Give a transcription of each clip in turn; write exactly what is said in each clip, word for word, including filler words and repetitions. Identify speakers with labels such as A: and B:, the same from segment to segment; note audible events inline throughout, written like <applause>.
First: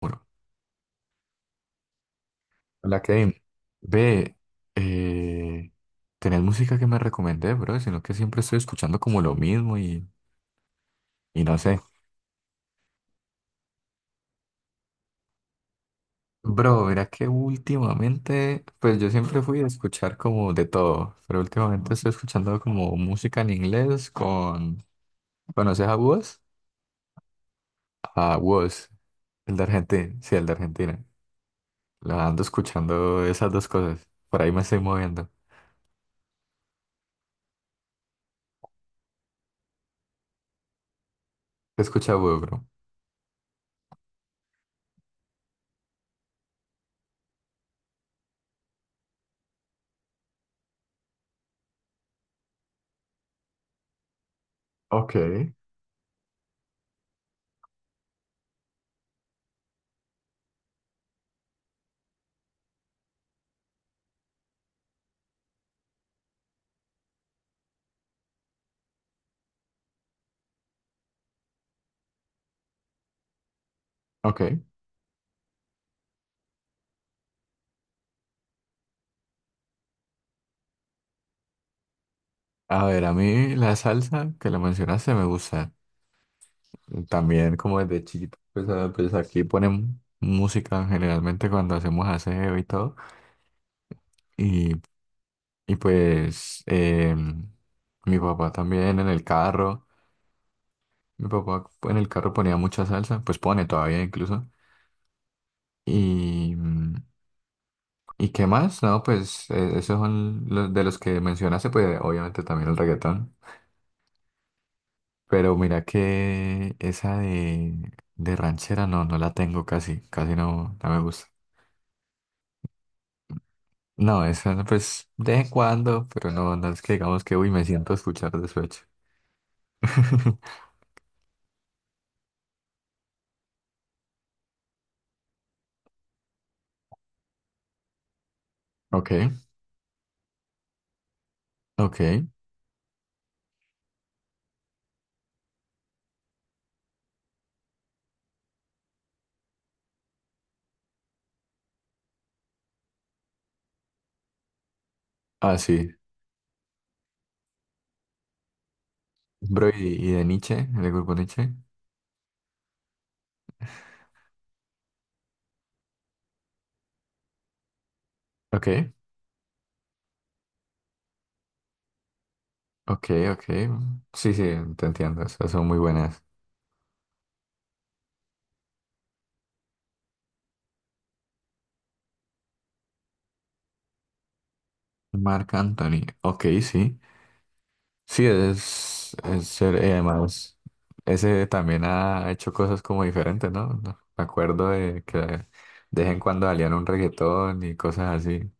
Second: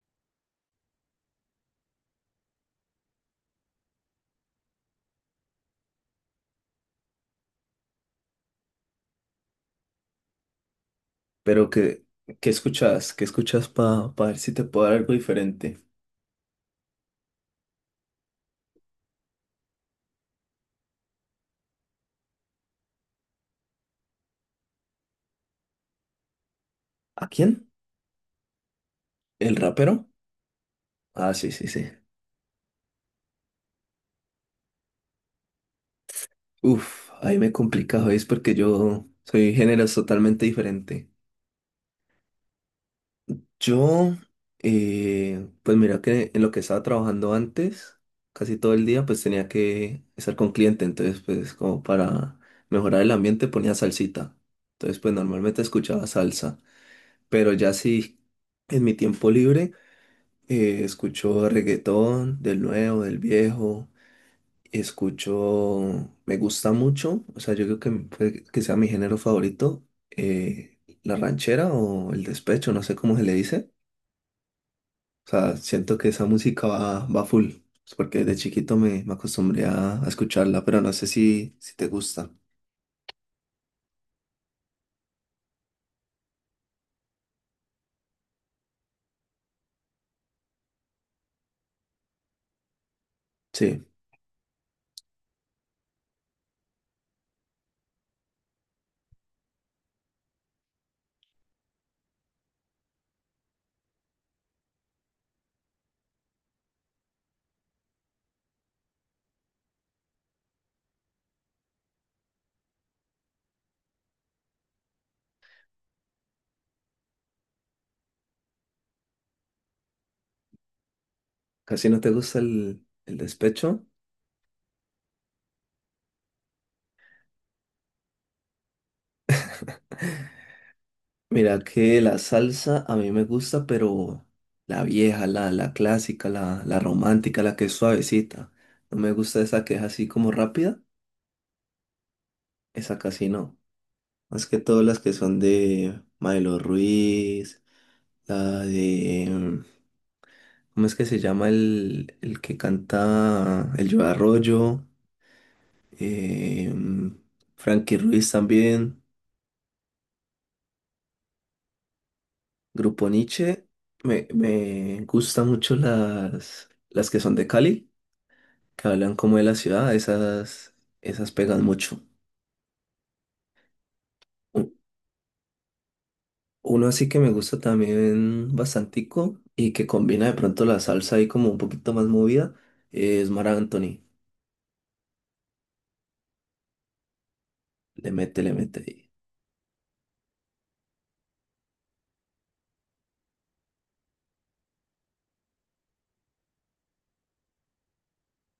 A: Bueno, hola Kevin. Ve, eh, tenés música que me recomendé, bro, sino que siempre estoy escuchando como lo mismo y, y no
B: Pero
A: sé.
B: ¿qué, qué escuchas? ¿Qué escuchas para ver si te puedo dar algo diferente?
A: Bro, mira que últimamente, pues yo siempre fui a escuchar como de todo, pero últimamente estoy escuchando como música en inglés con, ¿conoces a Wos?
B: ¿A quién?
A: A Wos,
B: ¿El
A: el de
B: rapero?
A: Argentina, sí, el de Argentina.
B: Ah, sí, sí, sí.
A: La ando escuchando esas dos cosas, por ahí me estoy moviendo.
B: Uf, ahí me he complicado es porque yo soy géneros totalmente diferente.
A: ¿Qué escucha Wos, bro?
B: Yo, eh, pues mira que en lo que estaba trabajando antes, casi todo el día, pues tenía que estar con cliente, entonces pues como para mejorar el ambiente ponía salsita. Entonces
A: Ok,
B: pues normalmente escuchaba salsa, pero ya sí, en mi tiempo libre Eh, escucho reggaetón, del nuevo, del viejo. Escucho, me gusta mucho, o sea, yo creo que puede que sea mi género favorito, eh, la ranchera o el despecho, no sé cómo se le dice.
A: ok.
B: O sea, siento que esa música va, va full, es porque de chiquito me, me acostumbré a, a escucharla, pero no sé si, si te gusta.
A: A ver, a mí la salsa que la mencionaste me gusta. También como desde chiquito, pues, a- pues aquí ponen música generalmente cuando hacemos aseo y todo.
B: Sí,
A: Y, y pues eh, mi papá también en el carro, mi papá en el carro ponía mucha salsa, pues pone todavía incluso. Y, mm, ¿y qué más? No, pues eh, esos son los de los que mencionaste, pues obviamente también el reggaetón. Pero mira que esa de, de ranchera no, no la tengo casi, casi no, no me gusta.
B: casi no te gusta el, el despecho.
A: No, esa no, pues de vez en cuando, pero no, no es que digamos que uy, me siento a escuchar despecho. <laughs>
B: Mira que la salsa a mí me gusta, pero la vieja, la, la clásica, la, la romántica, la que es suavecita. No
A: Ok,
B: me gusta esa que es así como rápida,
A: ok.
B: esa casi no. Más que todas las que son de Maelo Ruiz, la de... mm, ¿Cómo es que se llama el, el que canta El Yo Arroyo?
A: Ah, sí.
B: Eh, mm, Frankie Ruiz también,
A: Bro, y, y de Nietzsche, del grupo Nietzsche.
B: Grupo Niche. Me, me gustan mucho las, las que son de Cali
A: Ok,
B: que hablan como de la ciudad, esas, esas pegan mucho.
A: ok, ok. Sí, sí,
B: U-
A: te entiendo. Esas son muy buenas.
B: Uno así que me gusta también bastantico y que combina de pronto la salsa ahí como un poquito más movida, es Mar Anthony.
A: Marc Anthony. Ok, sí.
B: Le
A: Sí,
B: mete, le mete ahí.
A: es, es chévere, y además, ese también ha hecho cosas como diferentes, ¿no? No, me acuerdo de que de vez en cuando salían un reggaetón y cosas así.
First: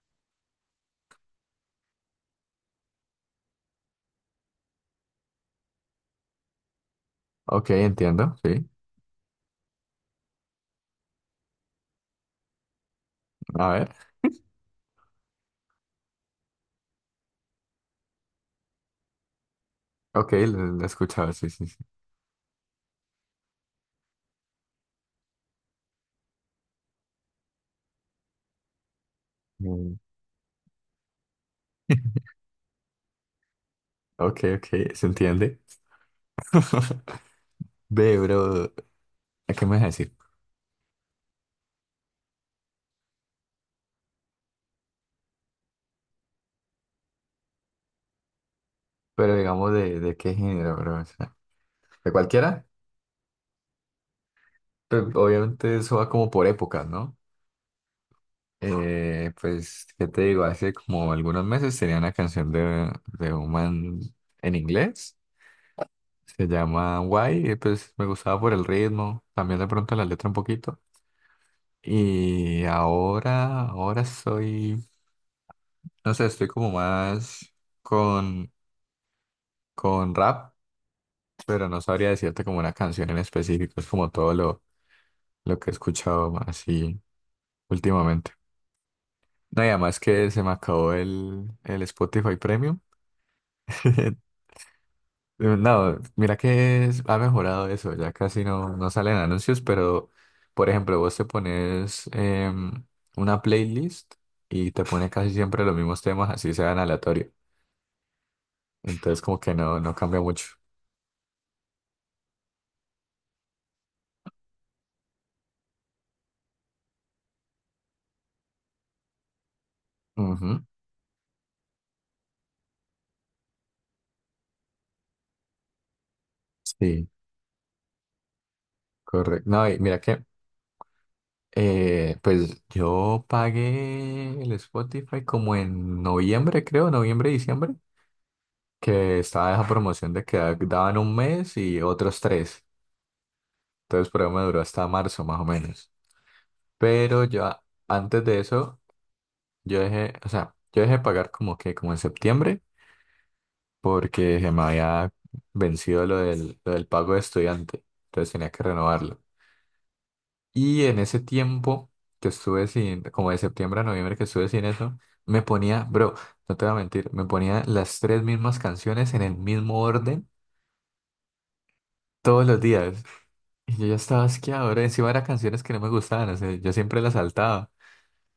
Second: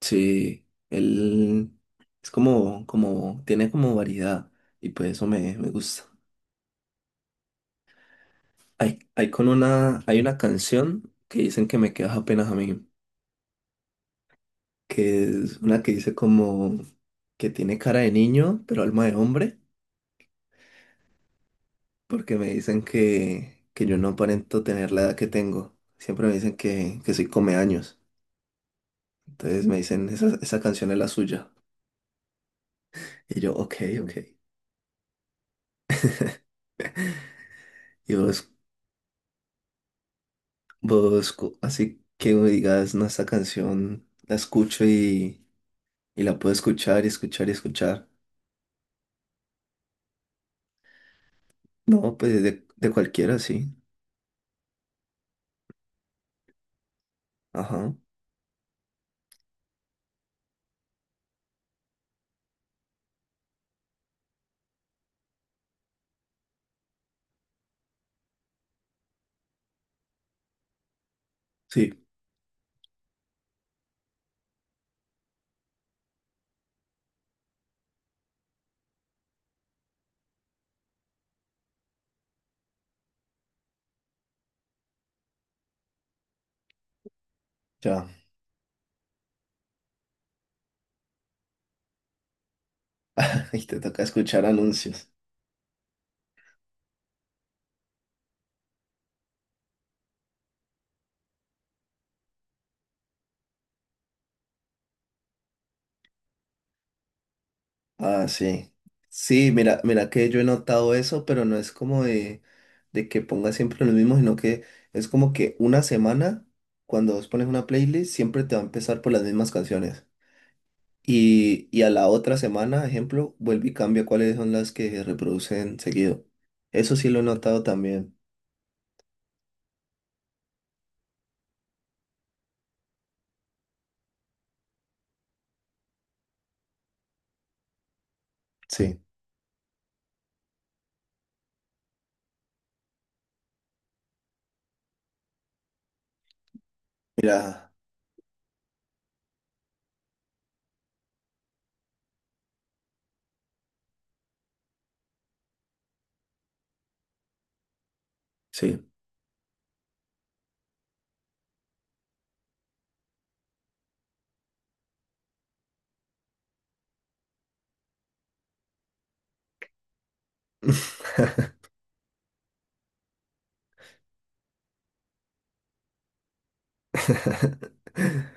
B: Sí, él es como, como, tiene como variedad y pues eso me, me gusta.
A: Ok, entiendo, sí.
B: Hay, hay con una, hay una canción que dicen que me quedas apenas a mí,
A: A ver,
B: que es una que dice como que tiene cara de niño, pero alma de hombre.
A: ok, lo, lo he escuchado, sí, sí, sí.
B: Porque me dicen que, que yo no aparento tener la edad que tengo. Siempre me dicen que, que soy come años. Entonces me
A: Mm.
B: dicen, esa, esa canción es la suya.
A: <laughs>
B: Y yo, ok, ok.
A: Ok, ok, se entiende. <laughs>
B: Y
A: Ve,
B: vos,
A: bro, ¿a qué me vas a decir?
B: vos, cu- así que me digas, no, esta canción la escucho y, y la puedo escuchar y escuchar y escuchar.
A: Pero digamos, ¿de, de qué género, bro? O sea, ¿de
B: No, pues
A: cualquiera?
B: de, de cualquiera, sí.
A: Pero obviamente eso va como por épocas, ¿no?
B: Ajá,
A: Eh, pues, ¿qué te digo? Hace como algunos meses tenía una canción de, de un man en inglés, se llama Why, y pues me gustaba por el ritmo, también de pronto la letra un poquito.
B: sí,
A: Y ahora, ahora soy, no sé, estoy como más con, con rap, pero no sabría decirte como una canción en específico, es como todo lo, lo que he escuchado así
B: ya.
A: últimamente. No, y además que se me acabó el, el Spotify Premium.
B: <laughs> Y te toca
A: <laughs>
B: escuchar anuncios.
A: Eh, No, mira que es- ha mejorado eso, ya casi no, no salen anuncios, pero por ejemplo, vos te pones em, una playlist y te pone casi siempre los mismos temas, así sean aleatorio.
B: Ah, sí.
A: Entonces como que
B: Sí,
A: no,
B: mira,
A: no
B: mira
A: cambia
B: que yo he
A: mucho.
B: notado eso, pero no es como de, de que ponga siempre lo mismo, sino que es como que una semana, cuando vos pones una playlist, siempre te va a empezar por las mismas canciones.
A: Ujú.
B: Y, y a la otra semana, ejemplo, vuelve y cambia cuáles son las que se reproducen seguido. Eso
A: Sí,
B: sí lo he notado también.
A: correcto. No, y mira que eh, pues yo pagué el Spotify como en noviembre, creo, noviembre, diciembre,
B: Sí.
A: que estaba esa promoción de que daban un mes y otros tres. Entonces, por ahí me duró hasta marzo más o menos. Pero yo a-
B: Mira,
A: antes de eso, yo dejé, o sea, yo dejé pagar como que como en septiembre porque se me había vencido lo del, lo del pago de estudiante. Entonces tenía que
B: sí.
A: renovarlo. Y en ese tiempo que estuve sin, como de septiembre a noviembre que estuve sin eso, me ponía, bro, no te voy a mentir, me ponía las tres mismas canciones en el mismo orden todos los días. Y yo ya estaba asqueado, bro. Encima eran canciones que no me gustaban, o sea, yo siempre las saltaba.
B: <laughs>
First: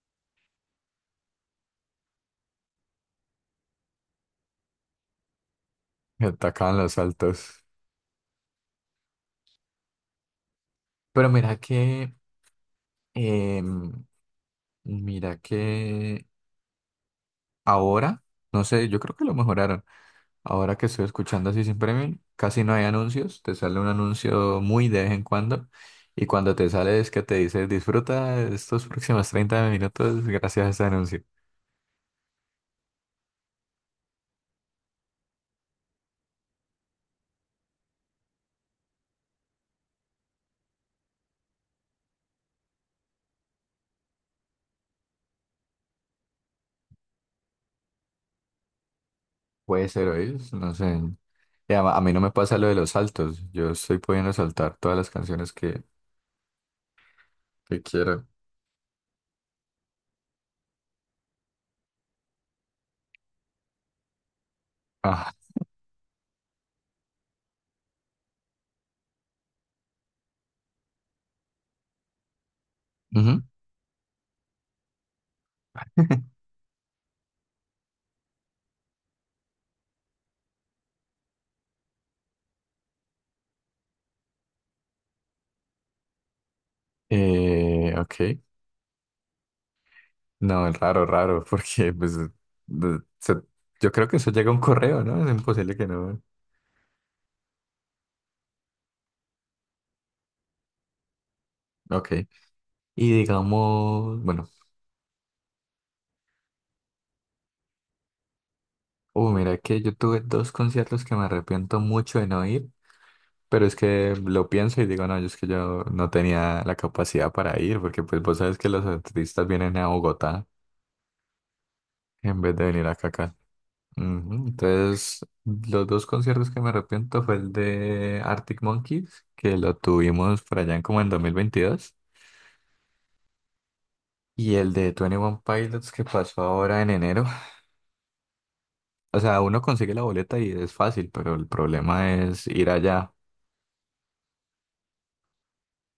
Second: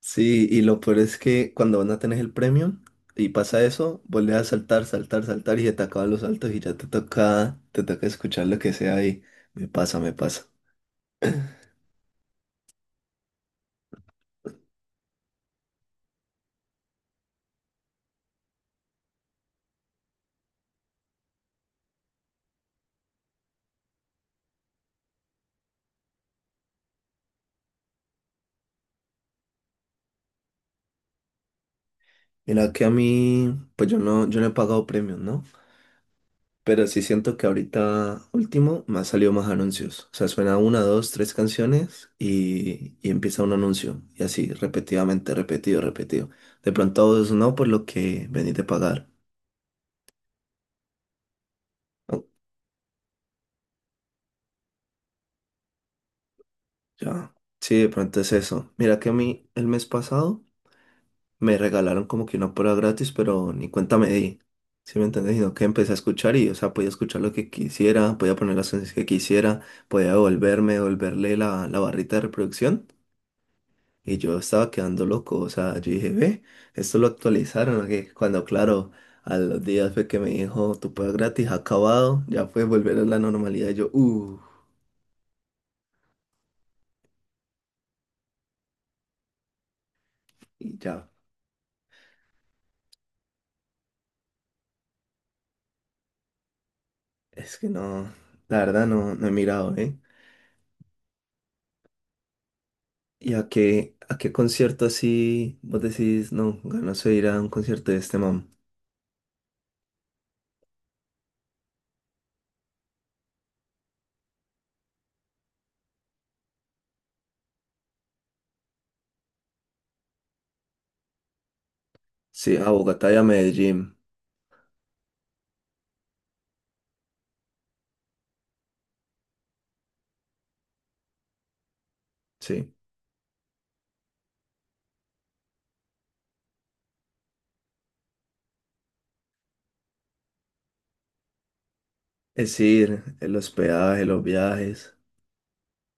B: Sí, y lo peor es que cuando van a tener el premio y pasa eso, vuelves a saltar, saltar, saltar y se te acaban los
A: Me
B: saltos y ya
A: atacaban
B: te
A: los
B: toca,
A: saltos.
B: te toca escuchar lo que sea y me pasa, me pasa.
A: Pero mira que Em, mira que ahora, no sé, yo creo que lo mejoraron. Ahora que estoy escuchando así sin premium, casi no hay anuncios. Te sale un anuncio muy de vez en cuando. Y cuando te sale es que te dice, disfruta estos próximos treinta minutos gracias a este anuncio.
B: Mira que a mí, pues yo no, yo no he pagado premios, ¿no? Pero sí siento que ahorita último me han salido más anuncios. O sea, suena una, dos, tres canciones y, y empieza un anuncio. Y así, repetidamente, repetido, repetido. De pronto a vos no, por lo que venís de pagar.
A: Puede ser hoy, no sé. Y a, a mí no me pasa lo de los saltos. Yo estoy pudiendo saltar todas las canciones que,
B: Ya. Sí,
A: que
B: de pronto
A: quiero.
B: es eso. Mira que a mí el mes pasado me regalaron como que una prueba gratis, pero ni cuenta me di. ¿Sí me
A: Ah,
B: entiendes? Sino que empecé a escuchar y, o sea, podía escuchar lo que quisiera, podía poner las canciones que quisiera, podía devolverme, devolverle la, la barrita de reproducción.
A: ujú.
B: Y yo estaba quedando loco. O sea, yo dije, ve,
A: <laughs>
B: esto lo actualizaron. Que Cuando, claro, a los días fue que me dijo, tu prueba gratis ha acabado, ya puedes volver a la normalidad. Y yo, uh,
A: Eh, ok. No, es
B: y
A: raro,
B: ya.
A: raro, porque pues de- se- yo creo que eso llega a un correo, ¿no? Es imposible que no.
B: Es que no, la verdad no, no he mirado, ¿eh?
A: Ok. Y
B: ¿Y a qué, a
A: digamos,
B: qué
A: bueno,
B: concierto así vos decís, no, ganas de ir a un concierto de este man?
A: uh, mira que yo tuve dos conciertos que me arrepiento mucho de no ir, pero es que lo pienso y digo, no, yo es que yo no tenía la capacidad para ir, porque pues vos sabes que los artistas vienen a Bogotá en vez
B: Sí,
A: de
B: a
A: venir acá
B: Bogotá y a
A: acá.
B: Medellín,
A: Ujú. Entonces, los dos conciertos que me arrepiento fue el de Arctic Monkeys, que lo tuvimos por allá en como en dos mil veintidós.
B: sí.
A: Y el de veintiuno Pilots que pasó ahora en enero. O sea, uno consigue la boleta y es fácil, pero el problema es
B: Es
A: ir
B: ir,
A: allá.
B: el hospedaje, los viajes.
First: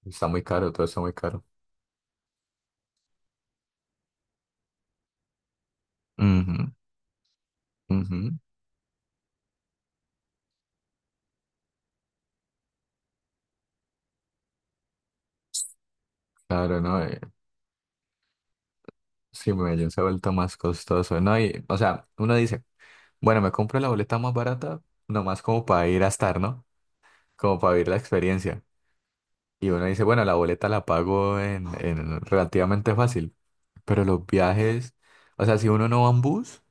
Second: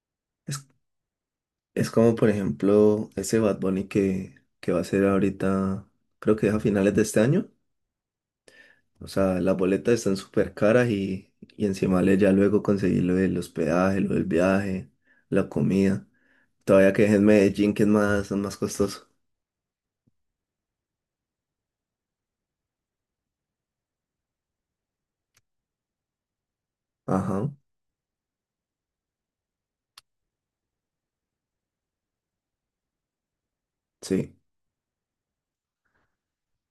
A: Está muy
B: Es,
A: caro, todo está muy caro.
B: es como, por ejemplo, ese Bad Bunny que, que va a ser ahorita, creo que es a
A: Ujú,
B: finales de este año.
A: ujú.
B: O sea, las boletas están súper caras y, y encima le ya luego conseguir lo del hospedaje, lo del viaje, la comida.
A: Claro,
B: Todavía
A: no.
B: que es
A: Eh,
B: en Medellín, que es más, es más costoso.
A: sí, Medellín se ha vuelto más costoso, ¿no? Y, o sea, uno dice, bueno, me compro la boleta más barata, nomás como para ir a estar, ¿no?
B: Ajá,
A: Como para vivir la experiencia. Y uno dice, bueno, la boleta la pago en, en relativamente fácil. Pero los
B: sí.
A: viajes, o sea, si uno no va en bus,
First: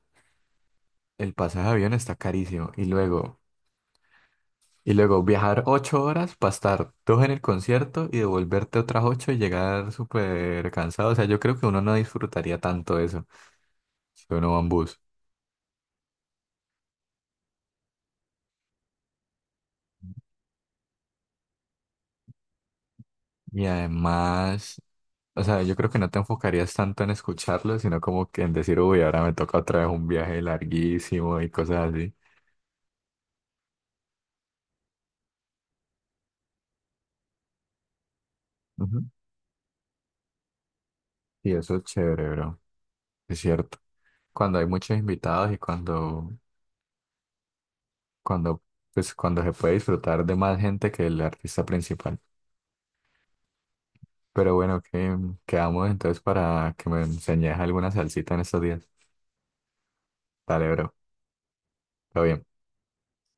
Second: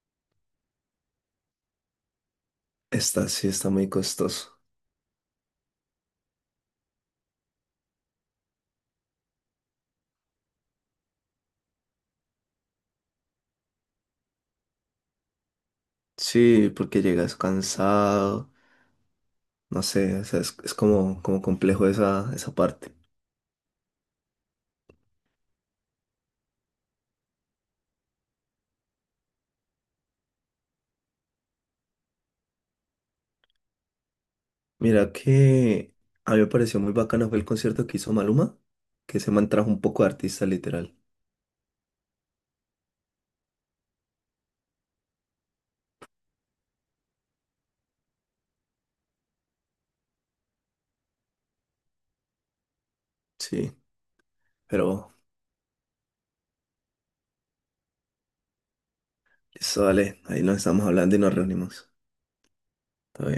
A: el pasaje de avión está carísimo. Y
B: Está,
A: luego,
B: sí, está muy costoso.
A: y luego viajar ocho horas para estar dos en el concierto y devolverte otras ocho y llegar súper cansado. O sea, yo creo que uno no disfrutaría tanto eso si uno va en bus.
B: Sí, porque llegas cansado, no sé, o sea, es, es como, como complejo esa, esa parte.
A: Y además, o sea, yo creo que no te enfocarías tanto en escucharlo, sino como que en decir, uy, ahora me toca otra vez un viaje larguísimo y cosas así.
B: Mira que a mí me pareció muy bacano fue el concierto que hizo Maluma,
A: Ujú.
B: que se man trajo un poco de artista literal.
A: Y eso es chévere, bro. Es cierto. Cuando hay muchos invitados y cuando, cuando, pues, cuando se puede disfrutar de más gente que el artista principal.
B: Sí,
A: Pero bueno,
B: pero
A: que quedamos entonces para que me enseñes alguna salsita en estos días.
B: eso vale, ahí nos
A: Dale,
B: estamos
A: bro.
B: hablando y nos reunimos.
A: Todo bien.
B: Todo